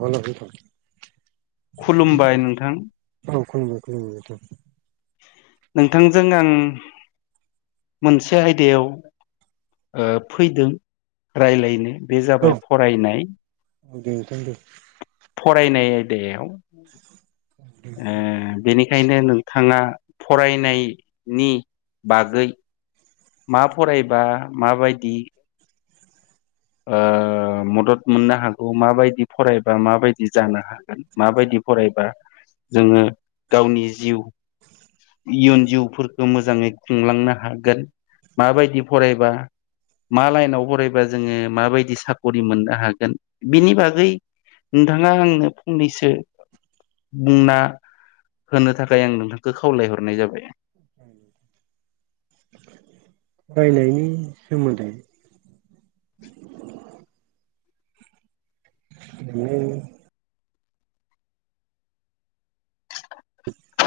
हेल' नोंथां खुलुमबाय नोंथां औ खुलुमबाय खुलुमबाय नोंथांजों आं मोनसे आयदायाव ओ फैदों रायज्लायनो बे औ जाबाय फरायनाय दे नोंथां दे फरायनाय आयदायाव ओ दिनै बेखायनो नोंथाङा फरायनायनि बागै मा फरायबा माबायदि ओ मदद मोननो हागौ माबायदि फरायबा माबायदि जानो हागोन माबायदि फरायबा जोङो गावनि जिउ इयुन जिउफोरखौ मोजाङै खुंलांनो हागोन माबायदि फरायबा मा लाइनाव फरायबा जोङो माबायदि साख'रि मोननो हागोन बिनि बागै नोंथाङा आंनो फंनैसो बुंना होनो थाखाय आं नोंथांखौ खावलायहरनाय जाबाय [inaudible] फरायनायनि सोमोन्दै [inaudible] [unintelligible]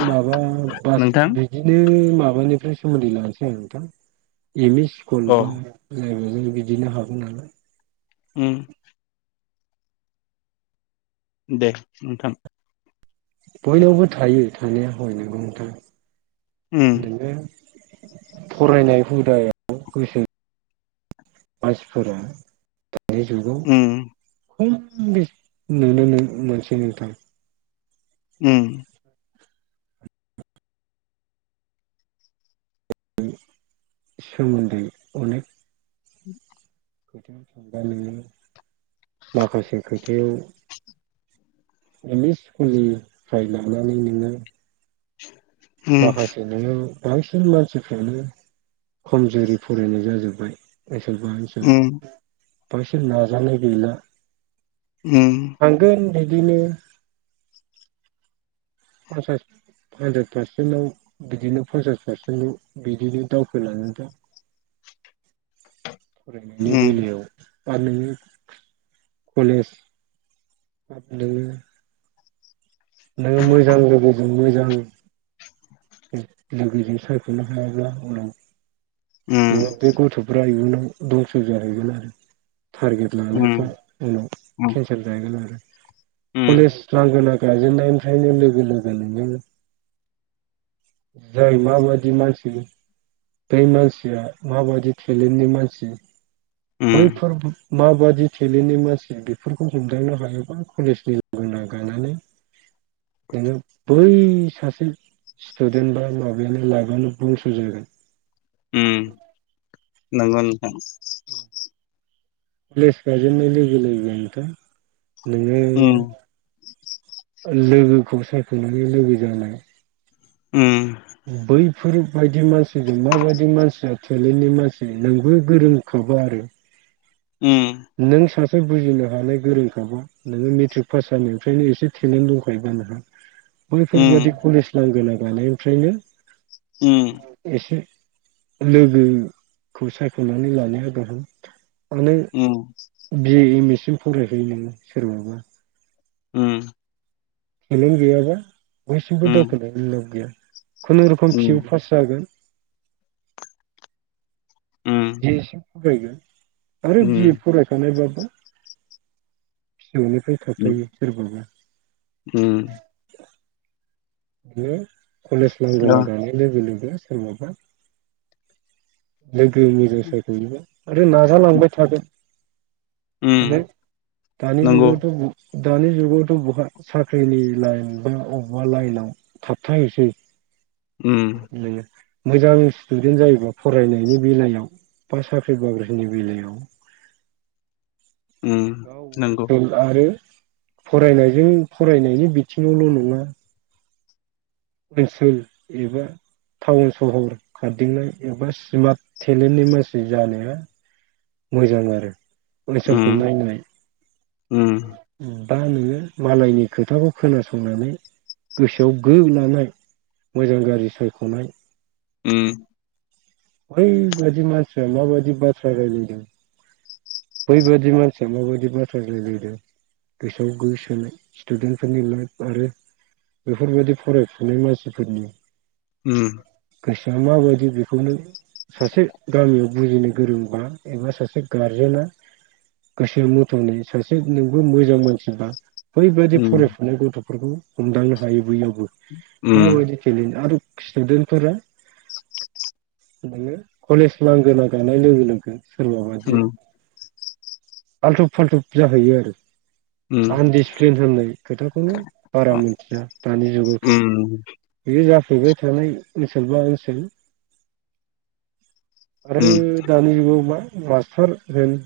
माबा बास नोंथां बिदिनो माबा नोंथांनिफ्राय सोमोन्दै लनोसै आोंथां एम इ स्कुला बा अ बिदिनो हाबौ नालाय ओम दे नोंथां। बयनावबो थायो थानाया हय नगौ नोंथां। उम नोङो फरायनाय हुदायाव गोसो मानसिफोरा दानि जुगाव उम खम बेसे नुनो मोनसै नोंथां। उम सोमोन्दै अनेक [inaudible] दानोङो माखासे खोथायाव एम इ स्कुलनिफ्राय लानानै नोङो [inaudible] माखासे नोङो बांसिन मानसिफ्रानो खमजुरि फरायनाय जाजोब्बाय ओनसोलबा ओनसोल उम बासिन नाजानाय गैला उम थांगोन बिदिनो [inaudible] हानद्रेद पारसेन्टाव बिदिनो पन्सास पारसेन्टाव बिदिनो दावखोलाङो दा [inaudible] उम लुगैनायाव आर नोंनो कलेज नोंनो नोङो मोजां लोगोजों मोजां लोगोजों सायख'नो हायाब्ला उनाव बे गथ'फ्रा इयुनाव दंस' जाहैगोन आरो टारगेट लानायफ्रा उनाव केन्सेल जाहैगोन आरो। उम कलेज लांगोना गायजेननायनिफ्रायनो लोगो लोगो नोङो जाय मााबायदि मानसि बे मानसिया माबायदि टेलेन्टनि मानसि उम बैफोर माबादि टेलेन्टनि मानसि बेफोरखौ हमदांनो हायोबा कलेजनि लोगो नागानानै नोङो बै सासे स्टुदेन्ट बा माबायानो लाइबानो दंस' जागोन उम नंगौ नोंथां कलेज गाजेननाय लोगो लोगो नो नोंथां नोङो उम लोगोखौ सायख'नानै लोगो जानाय उम बै बेफोरबायायदि मानसिजों माबायदि मानसिया टेलेन्टनि मानसि नोंबो गोरोंखाबा आरो उम एसे बुजिनो हानाय गोरोंखाबा नोङो मेट्रिक पास जानायनिफ्रायनो एसे टेलेन्ट दंखायोबा नोंहा। उम बैफोरबादि कलेज लांगोना गानायनिफ्रायनो एसे लोगोखौ सायख'नानै लानाया गाहाम मानो उम बिए एम ए सिम फरायखायो नोङो सोरबाबा। उम। सोलोंथाइ गैयाबा बैसिमबो उम दावखोनो लाब गैया खुनुरुखुम फिउ फार्स जागोन फायगोन आरो बि फरायखानायबा नोंनिफ्राय उम थाबथायायो सोरबाबा उम। बिदिनो कलेज उम लांगोना दानाय लोगो लोगो सोरबाबा लोगो मोजां सायख'योबा आरो नाजालांबाय थागोन उम माने दानि नंगौ जुगावथ' दानि जुगावथ' बहा साख्रिनि लाइन बा बबेबा लाइनाव थाबथाहैसै। उम मोजां स्टुदेन्ट जायोबा फरायनायनि बेलायाव बा साख्रि बाख्रिनि बेलायाव। उम गाव नंगौ ओनसोल आरो फरायनायजों फरायनायनि बिथिङावल' नङा। ओनसोल एबा टाउन सहर खारदिंनाय एबा स्मार्ट टेलेन्टनि मानसि जानाया मोजां आरो ओनसोलखौ उम नायनाय उम उम दा नोङो मालायनि खोथाखौ खोनासंनानै गोसोआव गो लानाय मोजां गाज्रि सायख'नाय उम बै बायदि मासिनया मा बायदि बाथ्रा रायज्लायदों बै बादि मासिया मा बायदि बाथ्रा रायज्लायदों। गोसोआव गो सोनाय स्टुडेन्टफोरनि लाइफ आरो बेफोरबायदि फरायफुनाय मानसिफोरनि उम गोसोआ माबायदि बेखौनो सासे गामियाव बुजिनो गोरोंबा एबा सासे गारजेनाआ गोसोआ मथ'नि सासे नोंबो मोजां मानसिबा बैबायदि उम फरायफुनाय गथ'फोरखौ हमदांनो हायो बैयावबो उम माबायदि टेलेन्ट आरो स्टुदेन्टफोरा बिदिनो कलेज नांग न गानाय लोगो लोगो सोरबा बादि आल्थुब फाल्थुब जाहैयो आरो उम आनडिसिप्लिन होननाय खोथाखौनो बारा मोनथिया दानि जुगावथ' उम बेयो जाफैबाय थानाय ओनसोल बा ओनसोल आरो उम दानि जुगाव मा मास्टार होन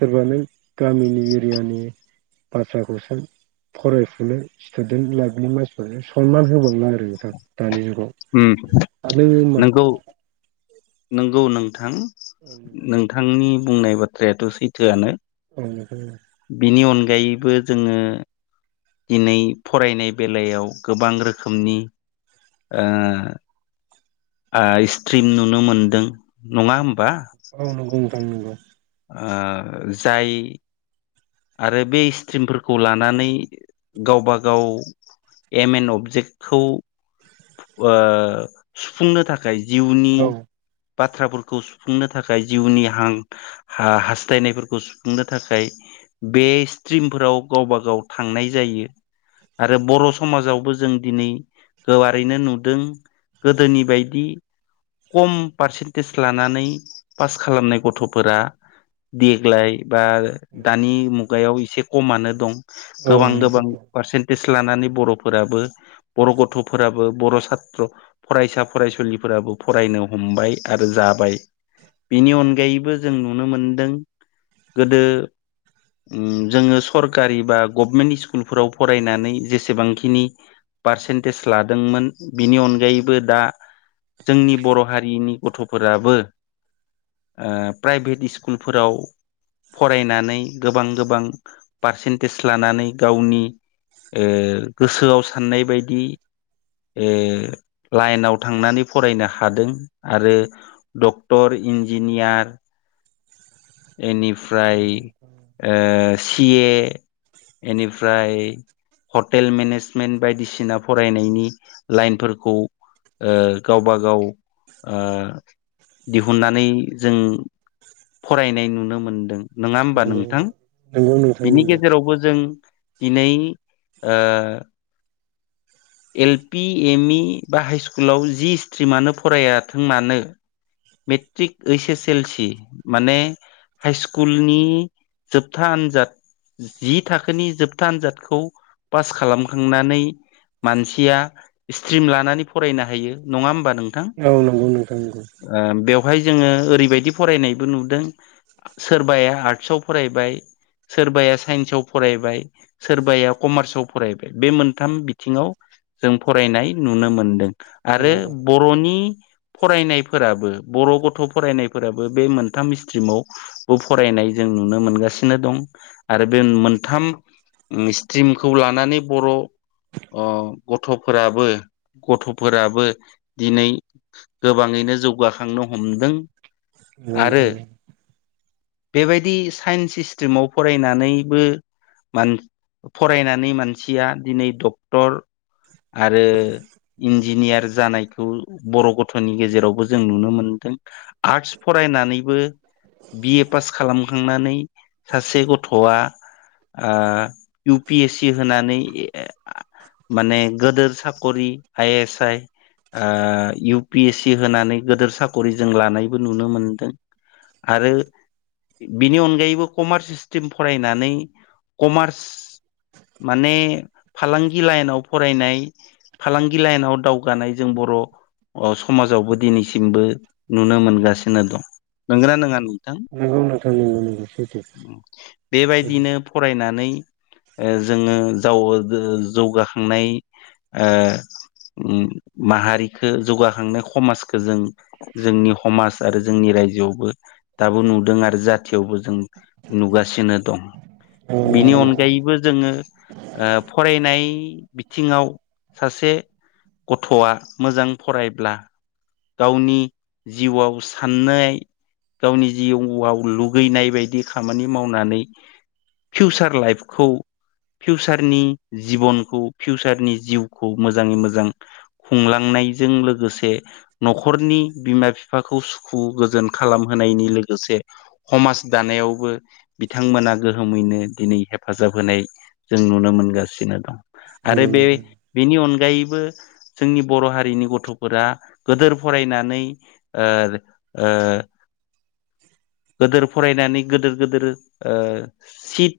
सोरबाानोों गामिनि एरियानि बाथ्राखौसो फरायफुनो स्टुडेन्ट लाइफनि मानसिफोरो सनमान होबावनो आरोख आरो दानि जुगाव ओम आरो मा नोंगौ नंगौ नोंथां नोंथांनि बुंनाय बाथ्रायाथ' सैथोआनो औ बिनि अनगायैबो जोङो दिनै फरायनाय बेलायाव गोबां रोखोमनि ओ ओ स्ट्रिम नुनो मोनदों नङा होमबा औ औ नंगौ मोथां नंगौ ओ जाय आरो बे स्ट्रिमफोरखौ लानानै गावबा गाव एम एन अबजेक्टखौ ओ सुफुंनो थाखाय औ जिउनि औ बाथ्राफोरखौ सुफुंनो थाखाय जिउनि हां हास्थायनायफोरखौ सुफुंनो थाखाय बे स्ट्रिमफोराव गावबा गाव थांनाय जायो आरो बर' समाजावबो जों दिनै गोवारैनो नुदों गोदोनि बायदि खम पारसेन्टेज लानानै पास खालामनाय गथ'फोरा देग्लाय बा दानि मुगायाव एसे खमानो दं गोबां नोंथां गोबां औ पारसेन्टेज लानानै बर'फोराबो बर' गथ' फोराबो बर' सत्र फरायसा फरायसुलिफोराबो फरायनो हमबाय आरो जाबाय बिनि अनगायैबो जों नुनो मोनदों गोदो जोङो सरकारि बा गभमेन्ट स्कुलफोराव फरायनानै जेसेबांखिनि पारसेन्टेज लादोंमोन बिनि अनगायैबो दा जोंनि बर' हारिनि गथ'फोराबो प्राइभेट स्कुलफोराव फरायनानै गोबां गोबां पारसेन्टेज लानानै गावनि ओ गोसोआव साननाय बायदि लाइनाव थांनानै फरायनो हादों आरो डक्टर इन्जिनियार बेनिफ्राय सिए बेनिफ्राय हटेल मेनेजमेन्ट बायदिसिना फरायनायनि लाइनफोरखौ ओ गावबा गाव ओ दिहुननानै जों फरायनाय नुनो मोनदों नङा होमबा नोंथां नंगौ नोंथां नंगौ नोंथां बिनि नंगौ औ गेजेरावबो जों दिनै ओ एल पि एम इ बा हाइस््कुलाव जि स्ट्रिमानो फरायाथों मानो मेट्रिक ओइस एस एल सि माने हाइ स्कुलनि जोबथा आनजाद जि थाखोनि जोबथा आनजादखौ पास खालामखांनानै मानसिया स्ट्रिम लानानै फरायनो हायो नङा होमबा नों औ नोंगौ नोंथां नोंगौ बाहाय जोङो ओरैबायदि फरायनायबो नुदों सोरबाया आर्टसाव फरायबाय सोरबाया साइन्सआव फरायबाय सोरबाया कमार्सआव फरायबाय बे मोनथाम बिथिङाव जों फरायनाय नुनो मोनदों आरो बरनि फरायनायफोराबो बर गथ फरायनायफोराबो बे मोनथाम स्ट्रिमावबो फरायनाय जों नुनो मोनगासिनो दं आरो बे मोनथाम स्ट्रिमखौ लानानै बर अ गथफोराबो गथफोराबो दिनै गोबाङैनो जौगाखांनो हमदों ओं आरो नोंथां ओं बेबायदि साइन्स स्ट्रिमाव फरायनानैबो मान फरायनानै मानसिया दिनैथ क्टर आरो इन्जिनियार जानायखौ बर गथनि गेजेरावबो जों नुनो मोनदों आर्टस फरायनानैबो बिए पास खालामखांनानै सासे गथआ O U P S C होनानै माने गोदोर साखरि I S I O U P S C होनानै गदोर साखरि जों लानायबो नुनो मोनदों आरो बिनि अनगायैबो कमार्स स्ट्रिम फरायनानै कमार्स माने फालांगि लाइनाव फरायनाय फालांगि लाइनाव दावगानाय जों बर अ समाजावबो दिनैसिमबो नुनो मोनगासिनो दं नंगना नङा नोंथां नंगौ नोंथां नंगौ नोंथां नंगौ नंगौ सैथो बेबायदिनो फरायनानै ओं जोङो जावो गोहो जौगाखांनाय ओ उम माहारिखो जौगाखांनो हमाजखो जों जोंनि हमाज आरो जोंनि रायजोयावबो दाबो नुदों आरो जाथियावबो जों नुगासिनो दं औ नंगौ बिनि नोंथां अनगायैबो जोङो ओ फरायनाय बिथिङाव सासे गथआ मोजां फरायब्ला गावनि जिउआव साननाय गावनि जिउआव लुगैनाय बायदि खामानि मावनानै फिउसार लाइफखौ फिउसारनि जिबनखौ फिउसारनि जिउखौ मोजाङै मोजां खुंलांनायजों लोगोसे नखरनि बिमा बिफाखौ सुखु गोजोन खालामहोनायनि लोगोसे हमाज दानायावबो बिथांमोना गोहोमैनो दिनै हेफाजाब होनाय जों नुनो मोनगो बिनो दं आरो नंगौ बे नोंथां बेनि अन गायैबो जोंनि बर हारिनि गथफोरा गोदोर फरायनानै ओ ओ गोदोर फरायनानै गिदोर गोदोर ओ सिट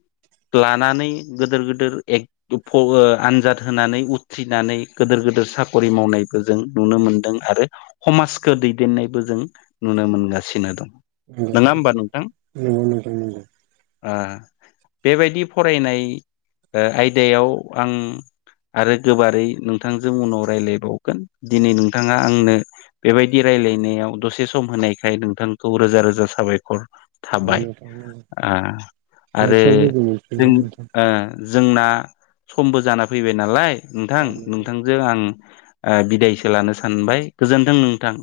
लानानै गोदोर गोदोर एक दुफगो आनजाद होनानै उथ्रिनानै गोदोर गोदोर साखरि मावनायबो जों नुनो मोन्दों आरो हमाजखो दैदेननायबो जों नुनो मोनगासिनो दं नोंगौ नङा होमबा नोंथां नोंगौ नोंथां नोंगौ ओ बेबायदि फरायनाय आयदायाव आं आरो गोबारै नोंथांजों उनाव रायलायबावगोन दिनै नोंथाङा आंनो बेबायदि राय रायलायनायाव दसे सम होनायखाय नोंथांखौ रोजा रोजा साबायखर थाबाय नोंथां नंगौ ओ आरो नेक्स्टआव लोगो जों मोनफिनगोन नोंथां जोंना समबो जाना फैबाय नालाय औ नोंथां औ नोंथांजों आं बिदाय लानो सानबाय गोजोन्थों नोंथां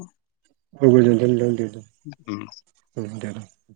औ गोजोनथों नोंथां उम दे दे [unintelligible]